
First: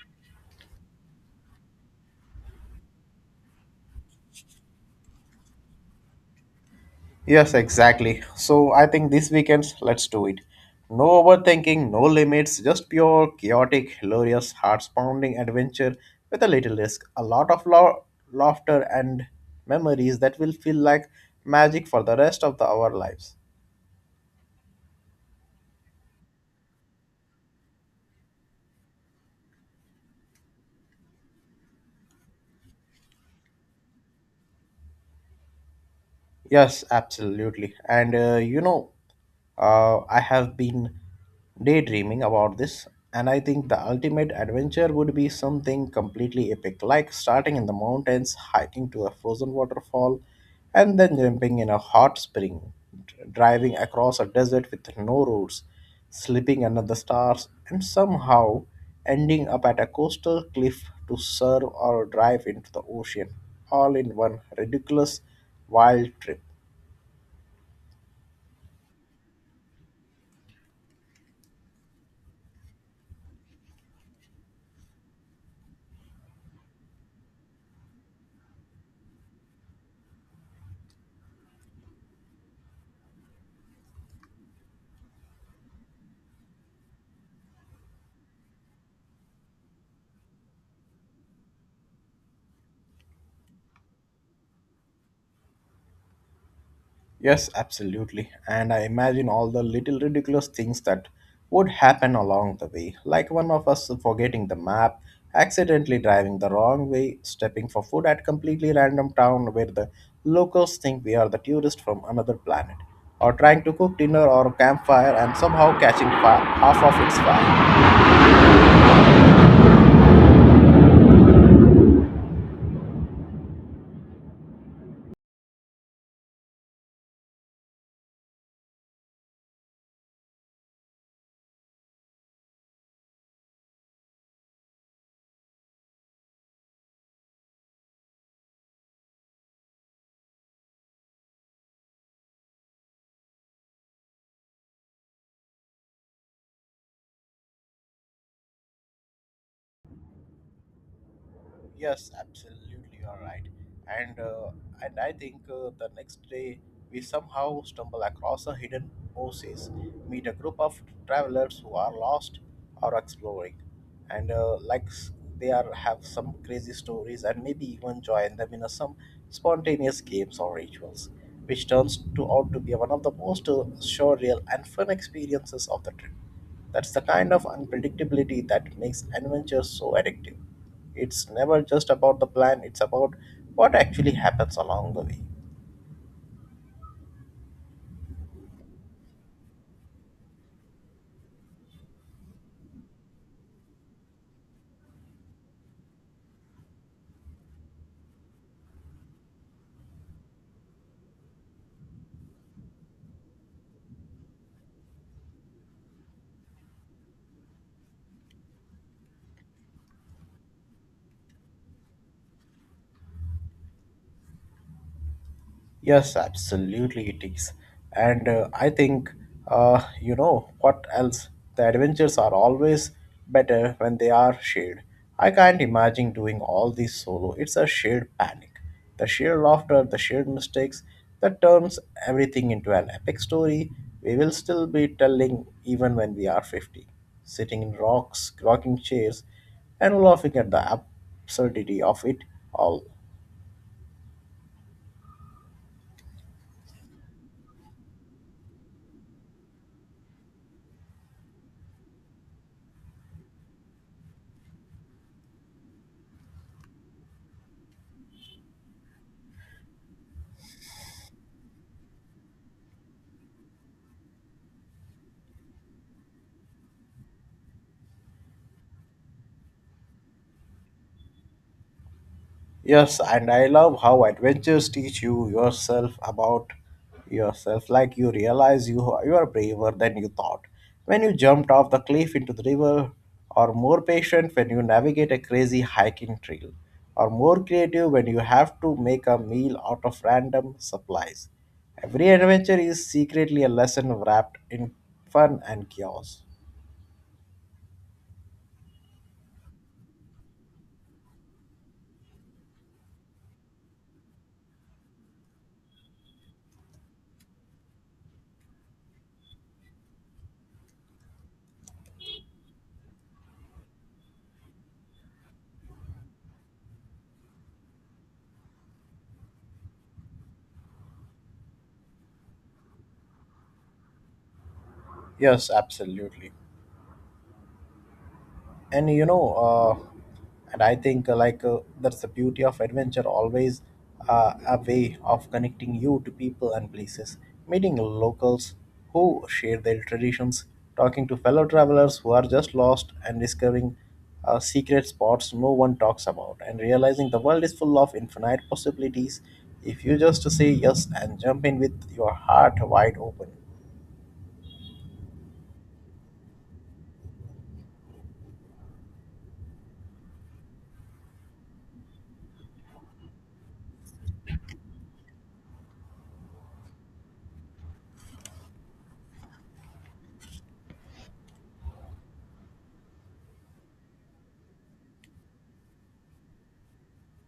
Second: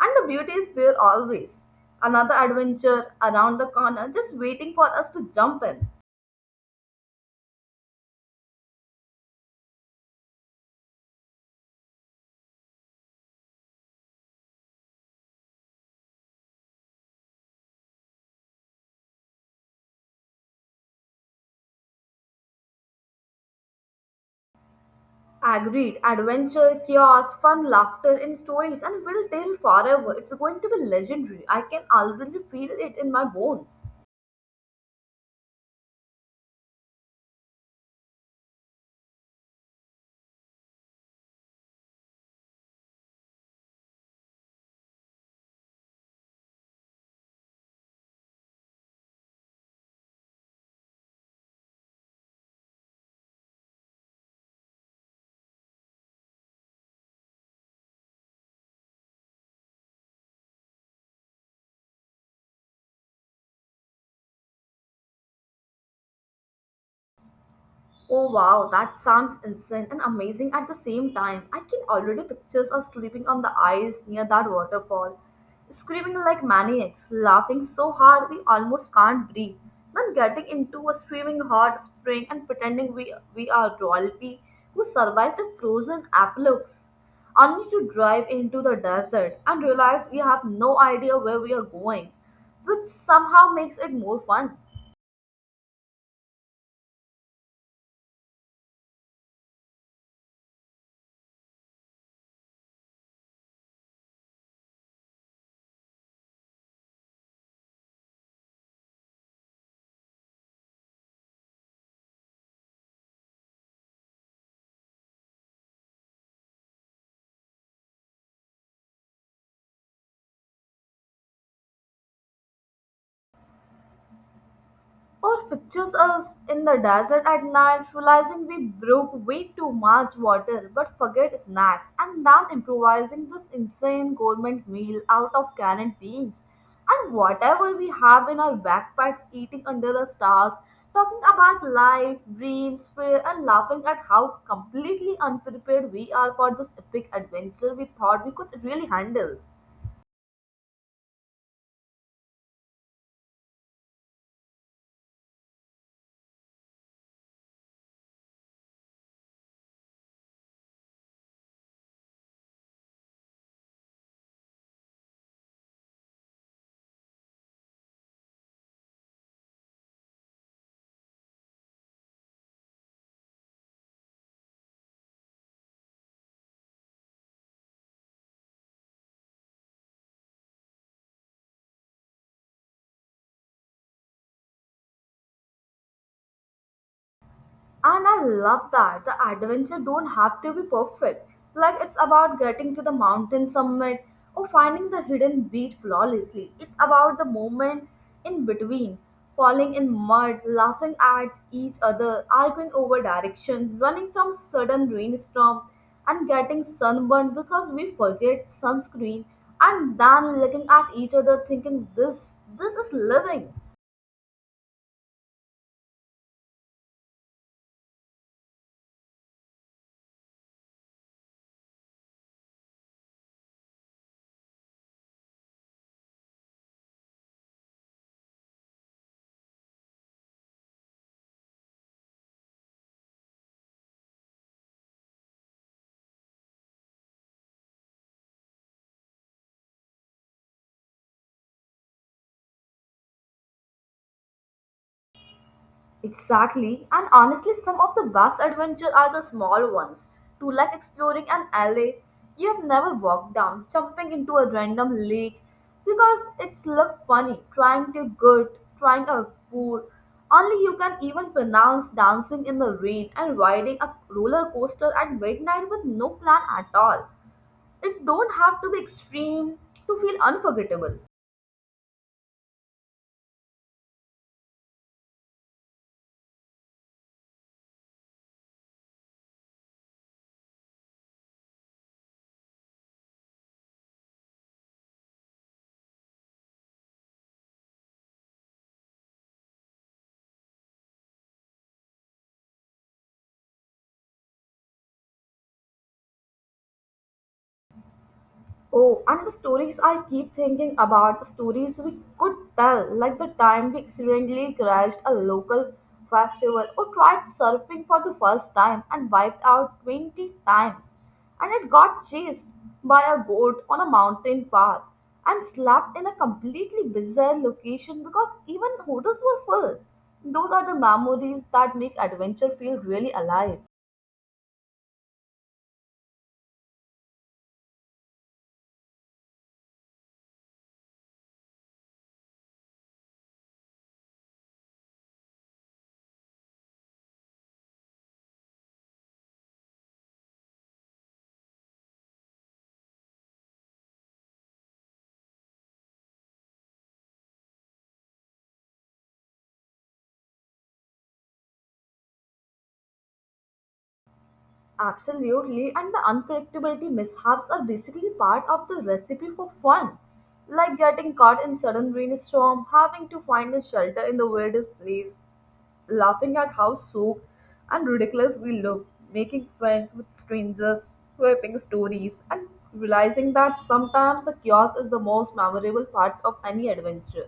Speaker 1: And the beauty is there always. Another adventure around the corner, just waiting for us to jump in.
Speaker 2: Yes, exactly. So I think this weekend, let's do it. No overthinking, no limits, just pure, chaotic, hilarious, heart-pounding adventure with a little risk, a lot of laughter and memories that will feel like magic for the rest of our lives.
Speaker 1: Agreed, adventure, chaos, fun, laughter, and stories, and will tell forever. It's going to be legendary. I can already feel it in my bones.
Speaker 2: Yes, absolutely. And you know, I have been daydreaming about this, and I think the ultimate adventure would be something completely epic, like starting in the mountains, hiking to a frozen waterfall, and then jumping in a hot spring, driving across a desert with no roads, slipping under the stars, and somehow ending up at a coastal cliff to surf or drive into the ocean, all in one ridiculous wild trip.
Speaker 1: Oh wow, that sounds insane and amazing at the same time. I can already picture us sleeping on the ice near that waterfall, screaming like maniacs, laughing so hard we almost can't breathe, then getting into a streaming hot spring and pretending we are royalty who survived the frozen apocalypse, only to drive into the desert and realize we have no idea where we are going, which somehow makes it more fun.
Speaker 2: Yes, absolutely. And I imagine all the little ridiculous things that would happen along the way, like one of us forgetting the map, accidentally driving the wrong way, stepping for food at completely random town where the locals think we are the tourists from another planet, or trying to cook dinner or a campfire and somehow catching half of its fire.
Speaker 1: Or pictures us in the desert at night, realizing we broke way too much water but forget snacks, and then improvising this insane gourmet meal out of canned beans and whatever we have in our backpacks, eating under the stars, talking about life, dreams, fear, and laughing at how completely unprepared we are for this epic adventure we thought we could really handle.
Speaker 2: Yes, absolutely, you're right. And I think the next day we somehow stumble across a hidden oasis, meet a group of travelers who are lost or exploring, and they are have some crazy stories and maybe even join them in a, some spontaneous games or rituals, which turns to out to be one of the most surreal and fun experiences of the trip. That's the kind of unpredictability that makes adventure so addictive. It's never just about the plan, it's about what actually happens along the way.
Speaker 1: And I love that the adventure don't have to be perfect. Like it's about getting to the mountain summit or finding the hidden beach flawlessly. It's about the moment in between, falling in mud, laughing at each other, arguing over direction, running from sudden rainstorm, and getting sunburned because we forget sunscreen, and then looking at each other thinking this is living.
Speaker 2: Yes, absolutely it is. And I think, you know, what else? The adventures are always better when they are shared. I can't imagine doing all this solo. It's a shared panic. The shared laughter, the shared mistakes, that turns everything into an epic story we will still be telling even when we are 50. Sitting in rocks, rocking chairs, and laughing at the absurdity of it all.
Speaker 1: Exactly, and honestly, some of the best adventures are the small ones. To like exploring an alley you have never walked down, jumping into a random lake because it's looked funny, trying a food. Only you can even pronounce dancing in the rain and riding a roller coaster at midnight with no plan at all. It don't have to be extreme to feel unforgettable.
Speaker 2: Yes, and I love how adventures teach you yourself about yourself. Like you realize you are braver than you thought when you jumped off the cliff into the river, or more patient when you navigate a crazy hiking trail, or more creative when you have to make a meal out of random supplies. Every adventure is secretly a lesson wrapped in fun and chaos.
Speaker 1: Oh, and the stories I keep thinking about the stories we could tell, like the time we accidentally crashed a local festival or tried surfing for the first time and wiped out 20 times, and it got chased by a goat on a mountain path and slept in a completely bizarre location because even hotels were full. Those are the memories that make adventure feel really alive.
Speaker 2: Yes, absolutely. And you know and I think like That's the beauty of adventure, always a way of connecting you to people and places, meeting locals who share their traditions, talking to fellow travelers who are just lost, and discovering secret spots no one talks about, and realizing the world is full of infinite possibilities if you just say yes and jump in with your heart wide open.
Speaker 1: Absolutely, and the unpredictability mishaps are basically part of the recipe for fun. Like getting caught in sudden rainstorm, having to find a shelter in the weirdest place, laughing at how soaked and ridiculous we look, making friends with strangers, swapping stories, and realizing that sometimes the chaos is the most memorable part of any adventure.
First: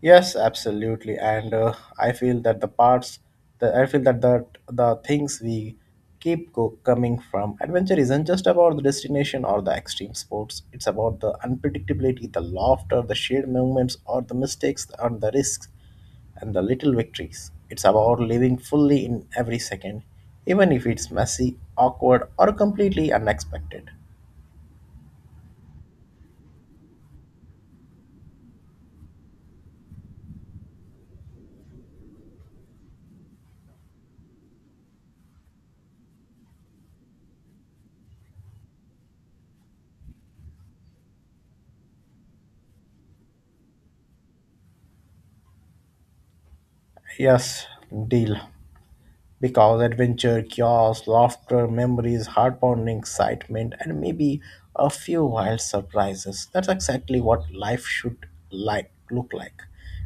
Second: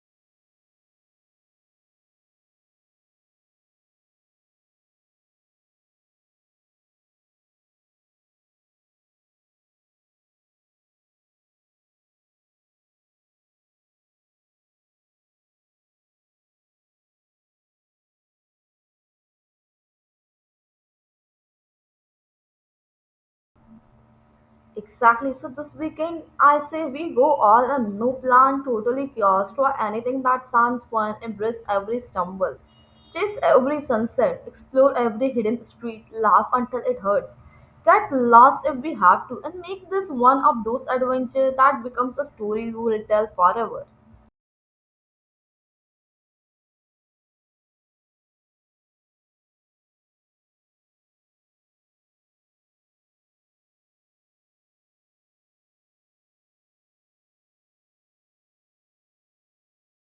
Speaker 2: Yes, absolutely, and I feel that I feel that the things we coming from adventure isn't just about the destination or the extreme sports. It's about the unpredictability, the laughter, the shared moments, or the mistakes and the risks, and the little victories. It's about living fully in every second, even if it's messy, awkward, or completely unexpected.
Speaker 1: Exactly. So this weekend, I say we go all a no plan, totally chaos claustro, anything that sounds fun, embrace every stumble, chase every sunset, explore every hidden street, laugh until it hurts, get lost if we have to, and make this one of those adventures that becomes a story we will tell forever.
Speaker 2: Yes, deal. Because adventure, chaos, laughter, memories, heart-pounding excitement, and maybe a few wild surprises. That's exactly what life should look like.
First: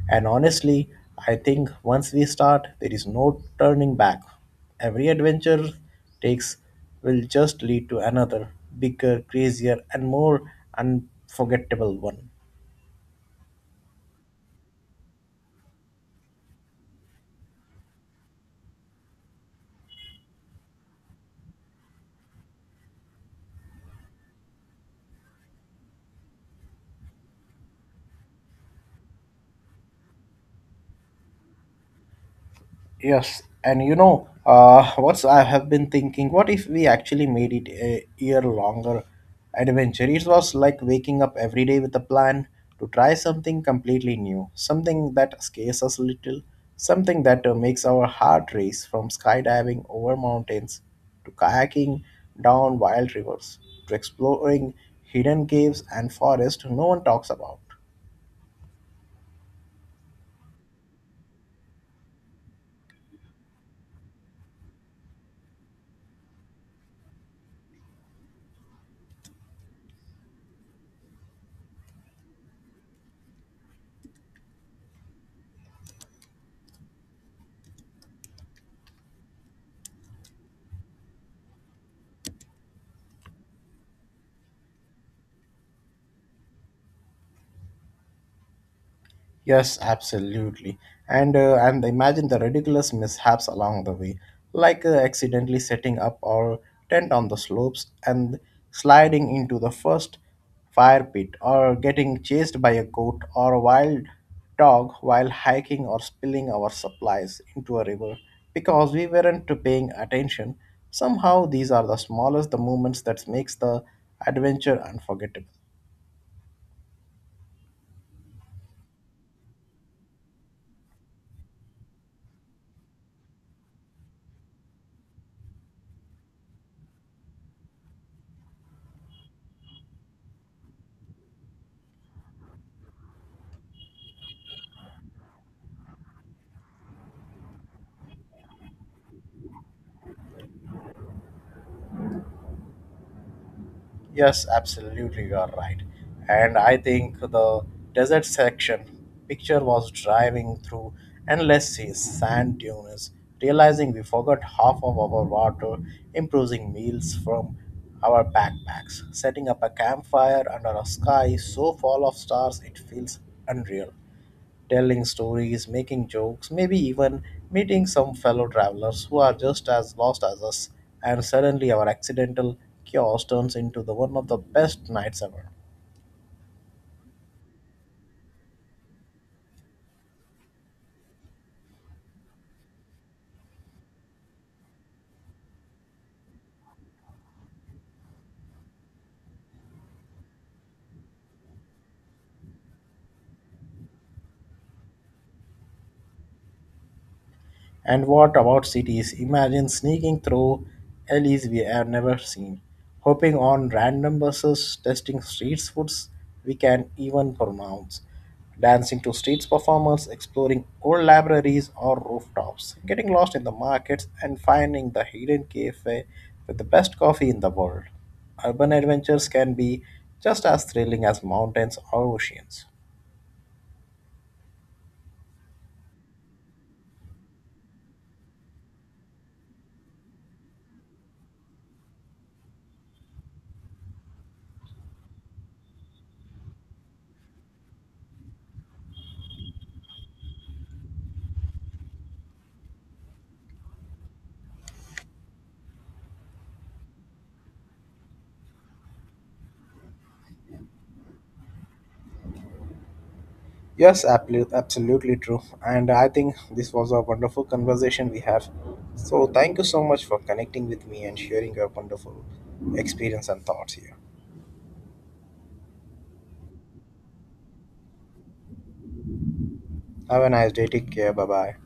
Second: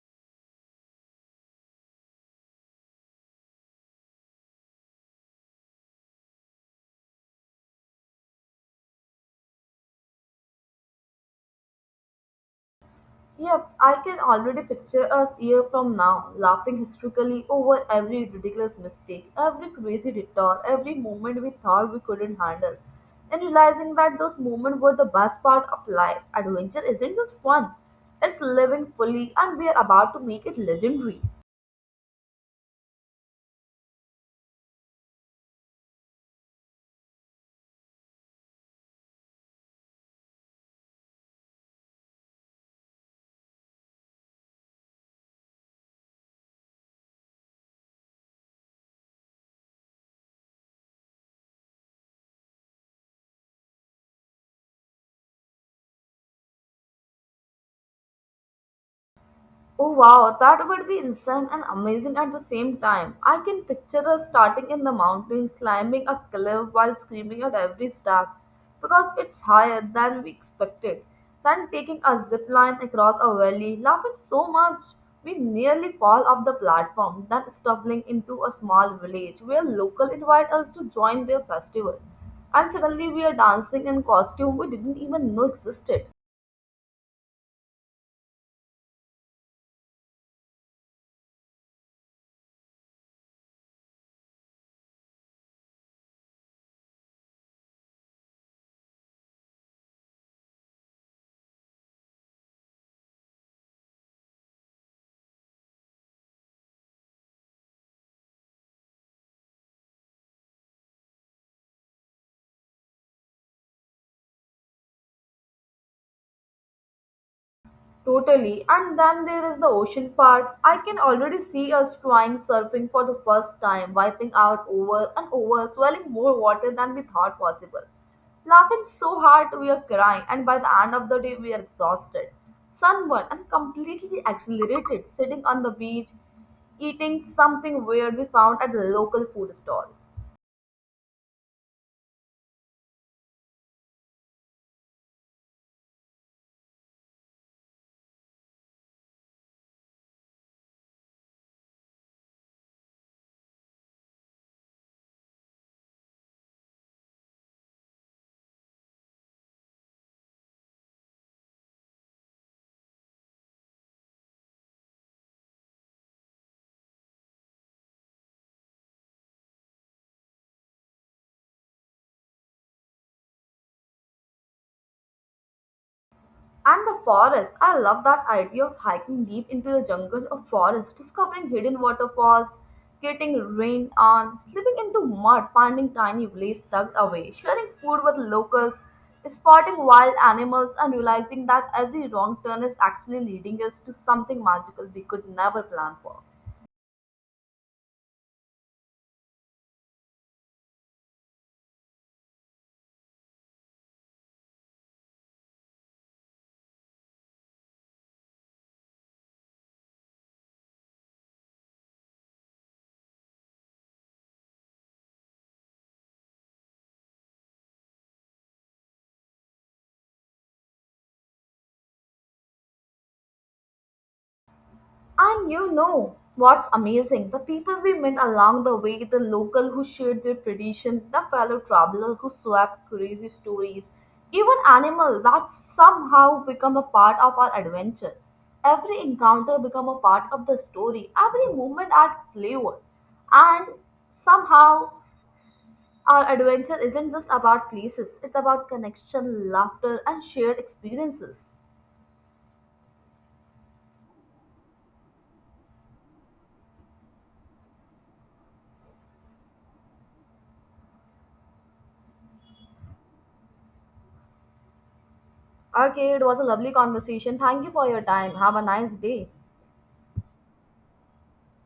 Speaker 2: And honestly, I think once we start, there is no turning back. Every adventure takes will just lead to another, bigger, crazier, and more unforgettable one.
Speaker 1: Yep, I can already picture us year from now, laughing hysterically over every ridiculous mistake, every crazy detour, every moment we thought we couldn't handle, and realizing that those moments were the best part of life. Adventure isn't just fun, it's living fully, and we are about to make it legendary.
Speaker 2: Yes, and you know, what's I have been thinking, what if we actually made it a year longer adventure? It was like waking up every day with a plan to try something completely new, something that scares us a little, something that makes our heart race, from skydiving over mountains to kayaking down wild rivers to exploring hidden caves and forests no one talks about.
Speaker 1: Oh wow, that would be insane and amazing at the same time. I can picture us starting in the mountains, climbing a cliff while screaming at every step because it's higher than we expected. Then taking a zip line across a valley, laughing so much we nearly fall off the platform, then stumbling into a small village where local invite us to join their festival. And suddenly we are dancing in costume we didn't even know existed.
Speaker 2: Yes, absolutely. And imagine the ridiculous mishaps along the way, like accidentally setting up our tent on the slopes and sliding into the first fire pit, or getting chased by a goat or a wild dog while hiking, or spilling our supplies into a river because we weren't paying attention. Somehow, these are the smallest the moments that makes the adventure unforgettable.
Speaker 1: Totally. And then there is the ocean part. I can already see us trying surfing for the first time, wiping out over and over, swelling more water than we thought possible. Laughing so hard we are crying, and by the end of the day, we are exhausted, sunburned, and completely exhilarated, sitting on the beach, eating something weird we found at a local food stall.
Speaker 2: Yes, absolutely, you are right. And I think the desert section picture was driving through endless seas, sand dunes, realizing we forgot half of our water, improvising meals from our backpacks, setting up a campfire under a sky so full of stars it feels unreal, telling stories, making jokes, maybe even meeting some fellow travelers who are just as lost as us, and suddenly our accidental chaos turns into the one of the best nights ever.
Speaker 1: And the forest. I love that idea of hiking deep into the jungle or forest, discovering hidden waterfalls, getting rained on, slipping into mud, finding tiny villages tucked away, sharing food with locals, spotting wild animals, and realizing that every wrong turn is actually leading us to something magical we could never plan for.
Speaker 2: And what about cities? Imagine sneaking through alleys we have never seen, hopping on random buses, testing street foods we can even pronounce, dancing to street performers, exploring old libraries or rooftops, getting lost in the markets, and finding the hidden cafe with the best coffee in the world. Urban adventures can be just as thrilling as mountains or oceans.
Speaker 1: And you know what's amazing? The people we met along the way, the local who shared their tradition, the fellow traveler who swapped crazy stories, even animal that somehow become a part of our adventure. Every encounter become a part of the story. Every moment add flavor. And somehow our adventure isn't just about places, it's about connection, laughter, and shared experiences.
Speaker 2: Yes, absolutely, absolutely true. And I think this was a wonderful conversation we have. So thank you so much for connecting with me and sharing your wonderful experience and thoughts here.
Speaker 1: Okay, it was a lovely conversation. Thank you for your time. Have a nice day.
Speaker 2: Have a nice day. Take care. Bye bye.